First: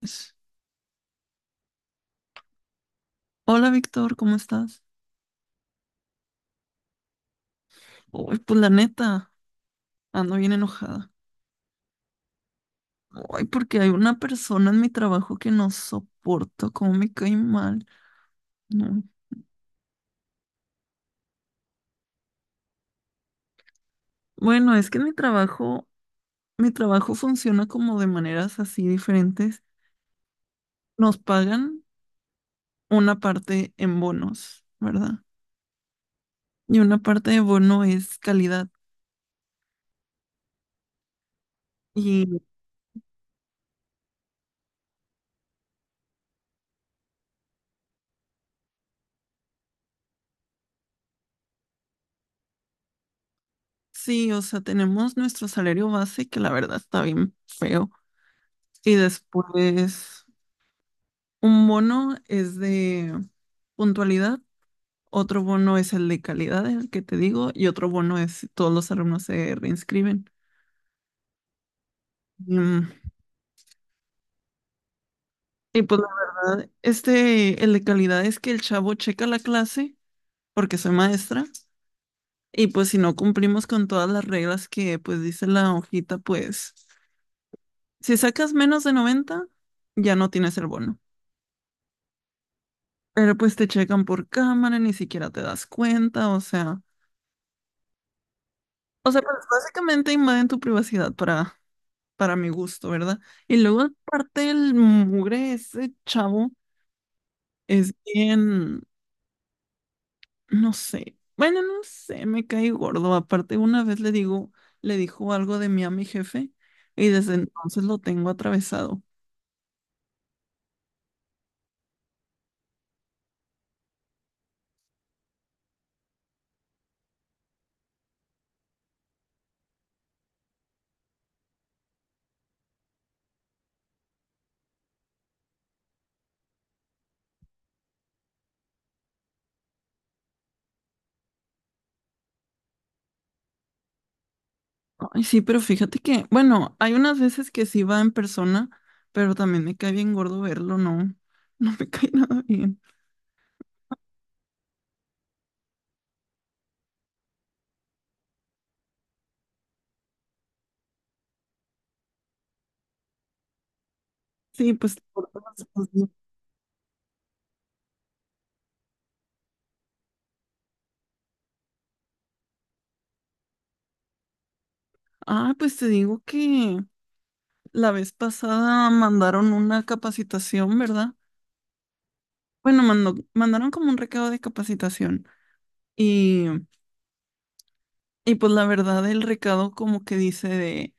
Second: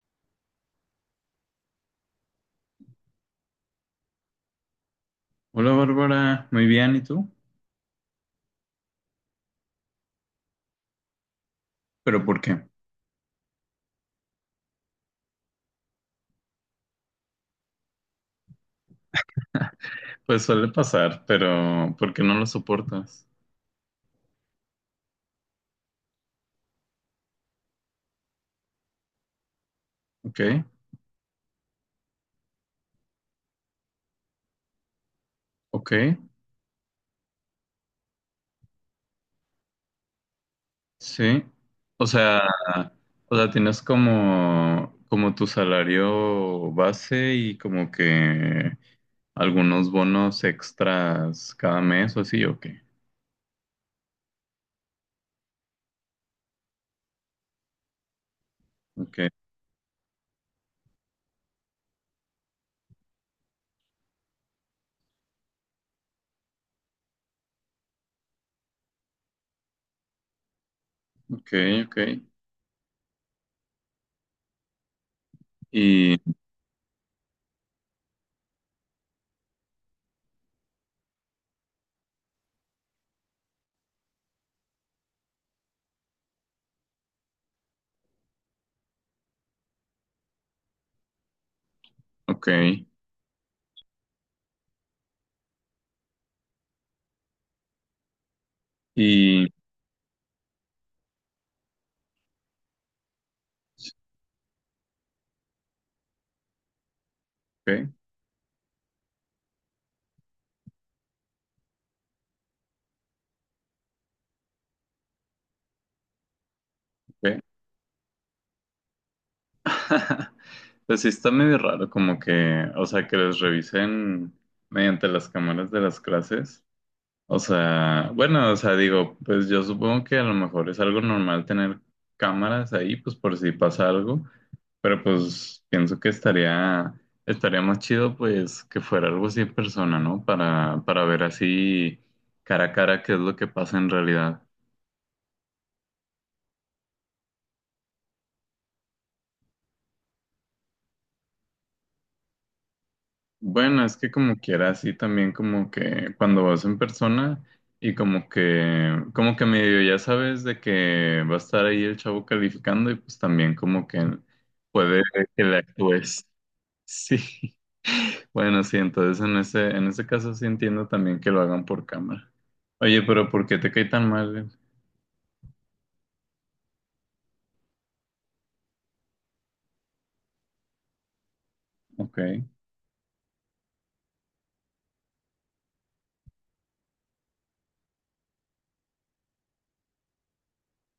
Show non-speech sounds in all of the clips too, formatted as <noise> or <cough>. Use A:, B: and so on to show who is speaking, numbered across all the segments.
A: Pues, hola Víctor, ¿cómo estás?
B: Hola Bárbara, muy bien, ¿y tú?
A: Uy, pues la neta, ando bien enojada.
B: ¿Pero por qué?
A: Ay, porque hay una persona en mi trabajo que no soporto, cómo me cae mal. No.
B: Pues suele pasar, pero ¿por qué no lo soportas?
A: Bueno, es que en mi trabajo funciona como de maneras así diferentes.
B: Ok,
A: Nos pagan una parte en bonos, ¿verdad?
B: ok,
A: Y una parte de bono es calidad.
B: sí. O
A: Y
B: sea, o sea tienes como tu salario base y como que algunos bonos extras cada mes o así, ok.
A: sí, o sea, tenemos nuestro salario base, que la verdad está bien feo. Y
B: Ok,
A: después un bono es de puntualidad, otro bono es el de calidad, el que te digo, y otro bono es si todos los alumnos se reinscriben.
B: ok, ok.
A: Mm, Y pues la
B: Y,
A: verdad, este, el de calidad es que el chavo checa la clase, porque soy maestra, y pues si no cumplimos con todas las reglas que pues dice la hojita, pues si sacas menos de 90 ya no tienes el bono.
B: ok,
A: Pero pues te checan por cámara, ni siquiera te das cuenta, o sea... O sea, pues
B: y,
A: básicamente invaden tu privacidad para mi gusto, ¿verdad? Y luego aparte el mugre, ese chavo
B: ok,
A: es bien, no sé, bueno, no sé, me cae gordo. Aparte una vez le digo, le dijo algo de mí a mi jefe y desde
B: ok.
A: entonces lo tengo atravesado.
B: <laughs> Pues sí está medio raro como que, o sea, que les revisen mediante las cámaras de las clases. O sea, bueno, o sea, digo, pues yo supongo que a lo mejor es algo normal tener cámaras ahí, pues por si pasa algo, pero pues pienso que estaría más chido pues que fuera algo así en persona, ¿no? Para ver así cara a cara qué es lo que pasa en realidad.
A: Ay, sí, pero fíjate que, bueno, hay unas veces que sí va en persona, pero también me cae bien gordo verlo, ¿no? <laughs> No me cae nada bien.
B: Bueno, es que como quiera, así también como que cuando vas en persona y como que medio ya sabes de que va a estar ahí el chavo calificando y pues también como que
A: Sí, pues...
B: puede
A: por
B: que
A: todas
B: le
A: las cosas, ¿no?
B: actúes. Sí, <laughs> bueno, sí, entonces en ese caso sí entiendo también que lo hagan por cámara. Oye, pero ¿por qué te cae tan mal?
A: Ah, pues te digo que la vez pasada mandaron una capacitación, ¿verdad?
B: Ok.
A: Bueno, mandaron como un recado de capacitación y, y pues la verdad el recado como que dice de,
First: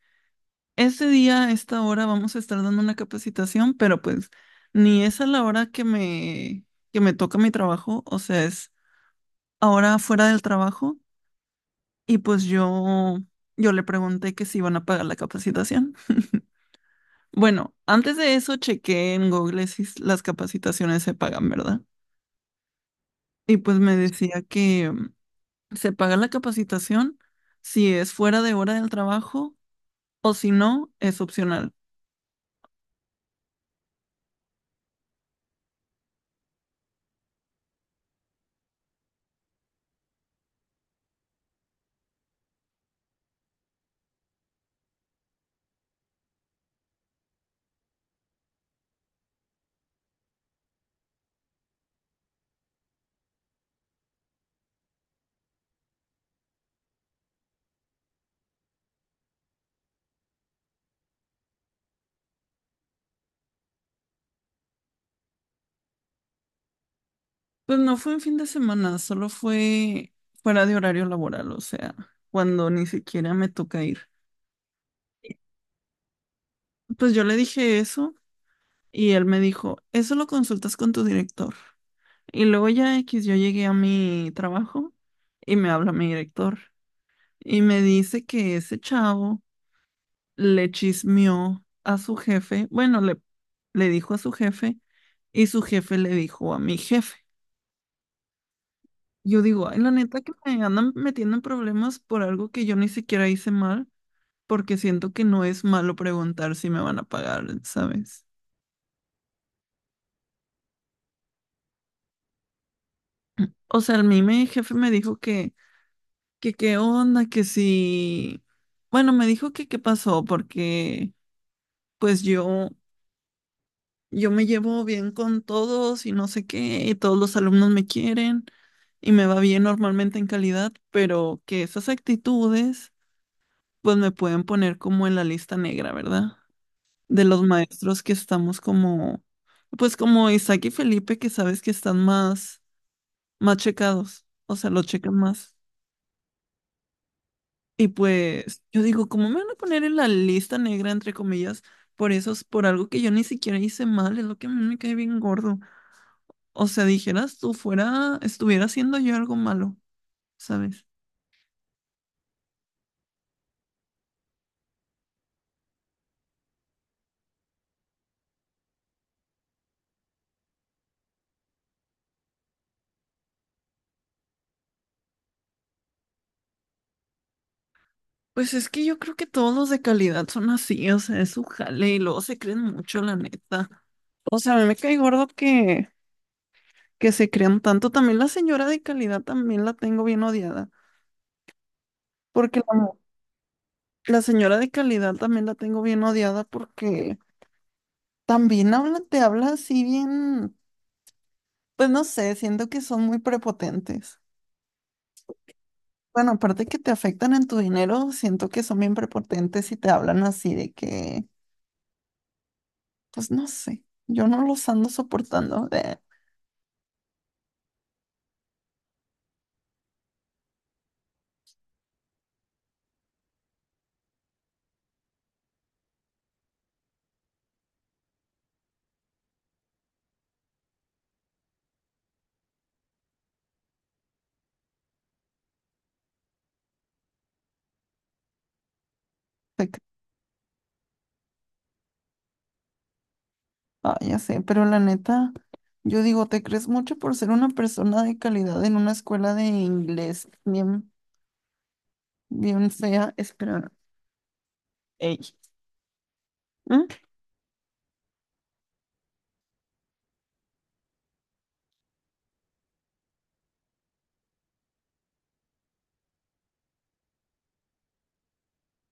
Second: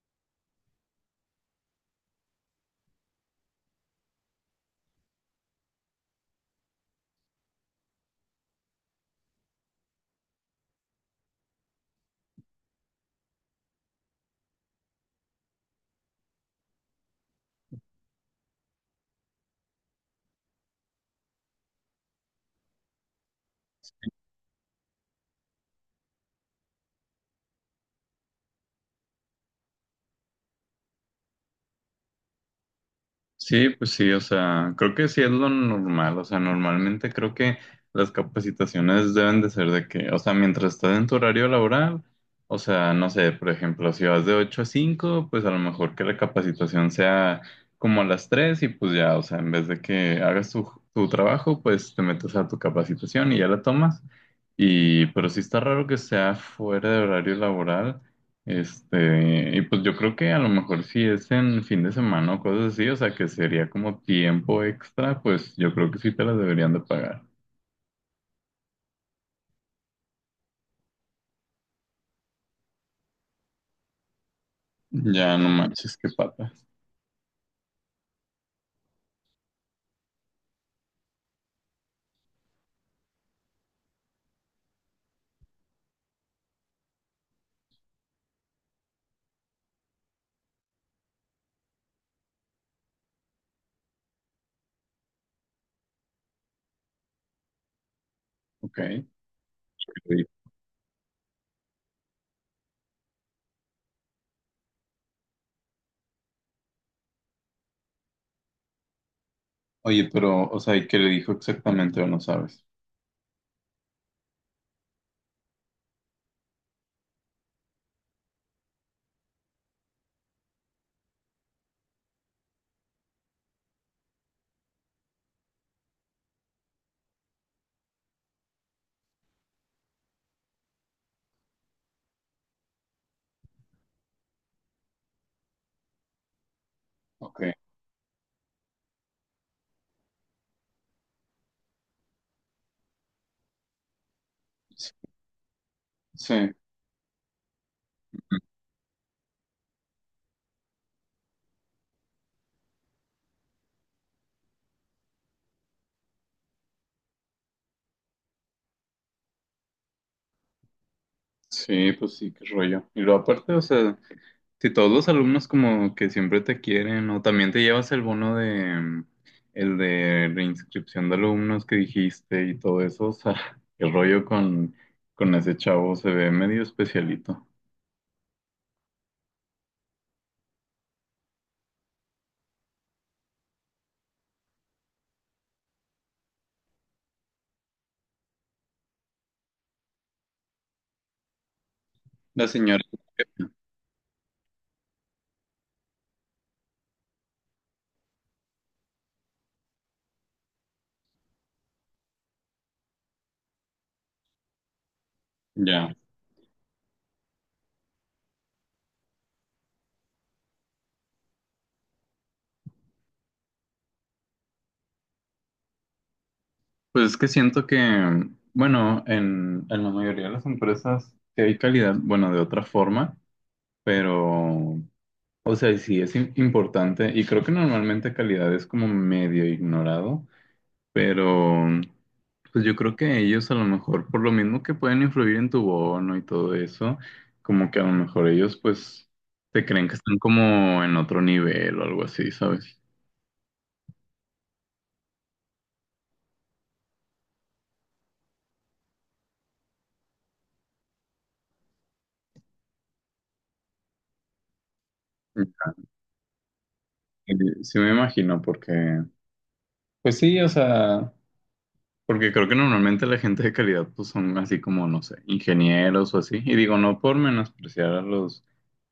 A: este día, a esta hora vamos a estar dando una capacitación, pero pues ni es a la hora que me toca mi trabajo, o sea, es ahora fuera del trabajo y pues yo le pregunté que si iban a pagar la capacitación. <laughs> Bueno, antes de eso chequé en Google si las capacitaciones se pagan, ¿verdad? Y pues me decía que... Se paga la capacitación si es fuera de hora del trabajo o si no, es opcional.
B: Sí, pues sí, o sea, creo que sí es lo normal, o sea, normalmente creo que las capacitaciones deben de ser de que, o sea, mientras estás en tu horario laboral, o sea, no sé, por ejemplo, si vas de 8 a 5, pues a lo mejor que la capacitación sea como a las 3 y pues ya, o sea, en vez de que hagas tu trabajo, pues te metes a tu capacitación y ya la tomas. Y, pero sí está raro que sea fuera de horario laboral. Este, y pues yo creo que a lo mejor si es en fin de semana o cosas así, o sea que sería como tiempo extra, pues yo creo que sí te las deberían de pagar.
A: Pues no fue en fin de semana, solo fue fuera de horario laboral, o sea, cuando ni siquiera me toca ir.
B: Ya no manches, qué pata.
A: Pues yo le dije eso y él me dijo, eso lo consultas con tu director. Y luego ya X, yo llegué a mi trabajo y me habla mi director y me dice que ese chavo le chismeó a su jefe, bueno, le dijo a su jefe y su jefe le dijo a mi jefe.
B: Ok. ¿Qué
A: Yo digo, ay, la
B: le
A: neta
B: dijo?
A: que me andan metiendo en problemas por algo que yo ni siquiera hice mal, porque siento que no es malo preguntar si me van a pagar, ¿sabes?
B: Oye, pero, o sea, ¿y qué le dijo exactamente o no sabes?
A: O sea, a mí mi jefe me dijo que qué onda, que si... Bueno, me dijo que qué pasó, porque pues yo me llevo bien con todos y no sé qué, y todos los alumnos me quieren y me va bien normalmente en calidad, pero que esas actitudes pues me pueden poner como en la lista negra, ¿verdad? De
B: Ok.
A: los maestros que estamos como, pues como Isaac y Felipe, que sabes que están más, más checados, o sea, lo checan más.
B: Sí.
A: Y pues yo digo, ¿cómo me van a poner en la lista negra, entre comillas, por eso, por algo que yo ni siquiera hice mal? Es lo que a mí me cae bien gordo. O sea, dijeras tú fuera, estuviera haciendo yo algo malo, ¿sabes?
B: Sí, pues sí, qué rollo. Y luego aparte, o sea. Si todos los alumnos como que siempre te quieren, o también te llevas el bono de el de reinscripción de alumnos que dijiste y todo eso, o sea, <laughs> el rollo con ese chavo se ve medio especialito.
A: Pues es que yo creo que todos los de calidad son así, o sea, es su jale y luego se creen mucho, la neta. O sea, a mí me cae gordo que se crean tanto. También la señora de calidad también la tengo bien odiada,
B: La
A: porque
B: señora,
A: la señora de calidad también la tengo bien odiada porque también habla, te habla así bien, pues no sé, siento que son muy prepotentes.
B: ya.
A: Bueno, aparte que te afectan en tu dinero, siento que son bien prepotentes y te hablan así de que, pues no sé, yo no los ando soportando.
B: Pues es que siento que, bueno, en la mayoría de las empresas sí hay calidad, bueno, de otra forma, pero, o sea, sí es importante y creo que normalmente calidad es como medio ignorado. Pero, pues yo creo que ellos a lo mejor, por lo mismo que pueden influir en tu bono y todo eso, como que a lo mejor ellos pues te
A: De que-
B: creen que están como en otro nivel o algo así, ¿sabes?
A: ah, ya sé, pero la neta, yo digo, te crees mucho por ser una persona de calidad en una escuela de inglés bien, bien fea. Espera, ey. ¿Mm?
B: Y sí me imagino, porque, pues sí, o sea, porque creo que normalmente la gente de calidad pues son así como, no sé, ingenieros o así, y digo, no por menospreciar a los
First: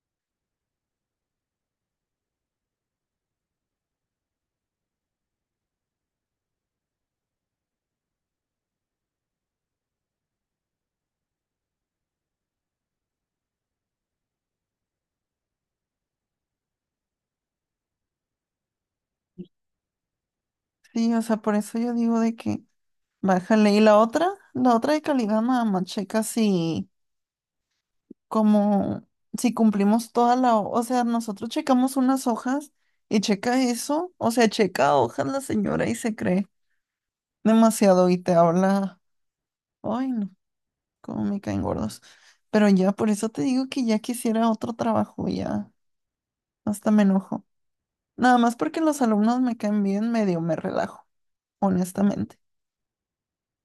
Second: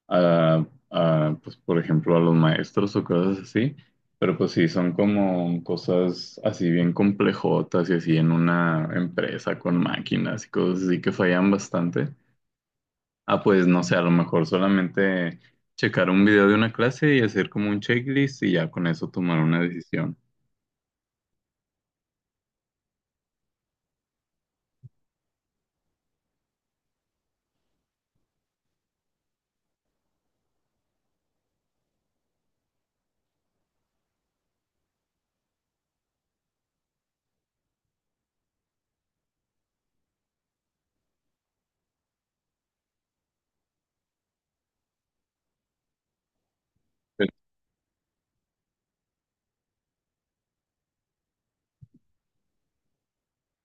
B: a, pues, por ejemplo, a los maestros o cosas así, pero pues sí, son como cosas así bien complejotas y así en una empresa con máquinas y cosas así que fallan bastante. Ah, pues no sé, a lo mejor solamente checar un video de una clase y hacer como un checklist y ya con eso tomar una decisión.
A: Sí, o sea, por eso yo digo de que bájale. Y la otra de calidad, nada más checa si, como si cumplimos toda o sea, nosotros checamos unas hojas y checa eso, o sea, checa hojas la señora y se cree demasiado y te habla, ay no, cómo me caen gordos. Pero ya, por eso te digo que ya quisiera otro trabajo, ya, hasta me
B: Pero
A: enojo. Nada más porque los alumnos me caen bien, medio me relajo, honestamente.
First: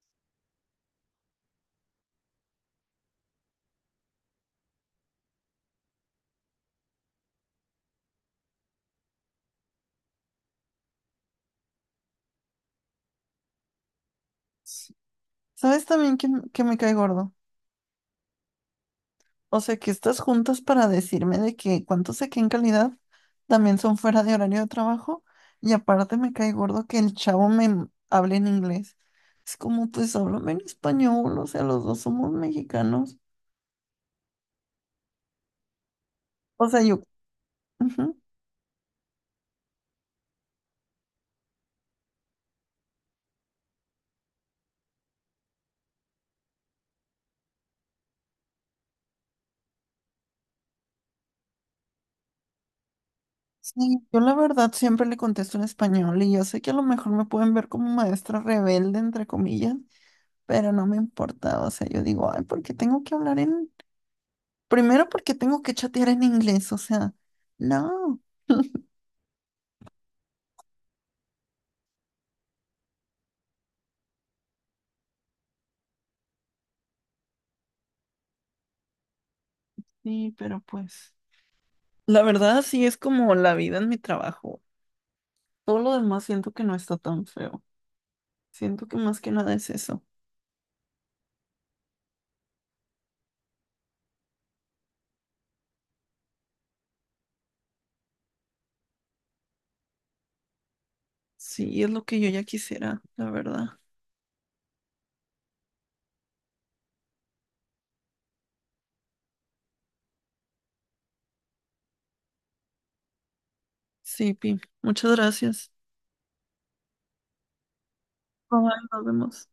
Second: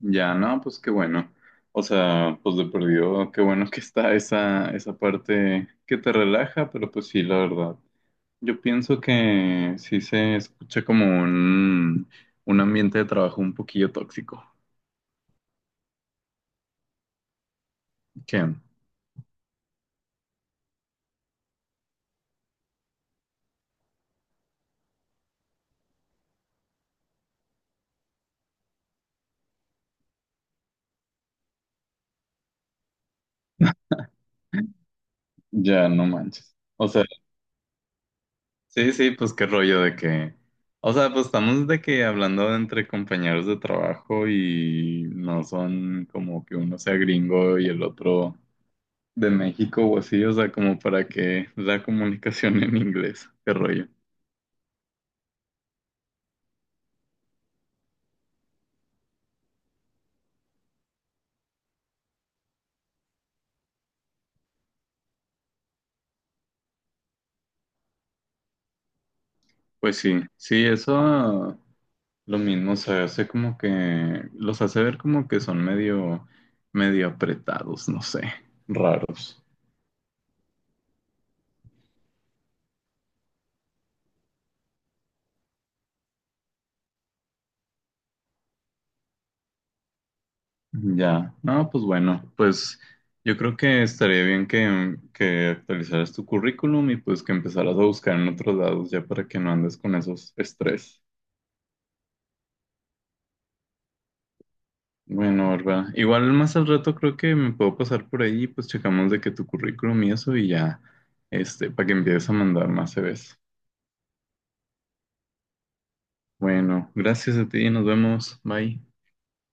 B: ya, no, pues qué bueno. O sea, pues de perdido, qué bueno que está esa parte que te relaja, pero pues sí, la verdad. Yo pienso que sí se escucha como un ambiente de trabajo un poquillo tóxico,
A: ¿Sabes también que me cae gordo?
B: que
A: O sea, que estás juntas para decirme de que cuánto saqué en calidad también son fuera de horario de trabajo y aparte me cae gordo que el chavo me hable en inglés. Es como, pues háblame en español, o sea, los dos somos mexicanos.
B: ya no manches.
A: O sea,
B: O
A: yo,
B: sea,
A: ujú.
B: sí, sí, pues qué rollo de que, o sea, pues estamos de que hablando entre compañeros de trabajo y no son como que uno sea gringo y el otro de México o así, o sea, como para que la comunicación <laughs> en inglés, qué rollo.
A: Sí, yo la verdad siempre le contesto en español y yo sé que a lo mejor me pueden ver como maestra rebelde, entre comillas, pero no me importa. O sea, yo digo, ay, ¿por qué tengo que hablar en... Primero, porque tengo que chatear en inglés? O sea, no.
B: Pues sí, sí, eso. Lo mismo se hace como que los hace ver como que son medio apretados, no sé, raros.
A: Sí, pero pues, la verdad sí es como la vida en mi trabajo. Todo lo demás siento que no está tan feo. Siento que más que nada es eso.
B: Ya, no, pues bueno, pues yo creo que estaría bien que actualizaras tu currículum y pues que empezaras a buscar en otros lados ya para que no andes con esos estrés.
A: Sí, es lo que yo ya quisiera, la verdad.
B: Bueno, ¿verdad? Igual más al rato creo que me puedo pasar por ahí y pues checamos de que tu currículum y eso y ya, este, para que empieces a mandar más CVs.
A: Sí, Pi, muchas gracias.
B: Bueno, gracias a ti, nos vemos,
A: Bye,
B: bye.
A: nos vemos.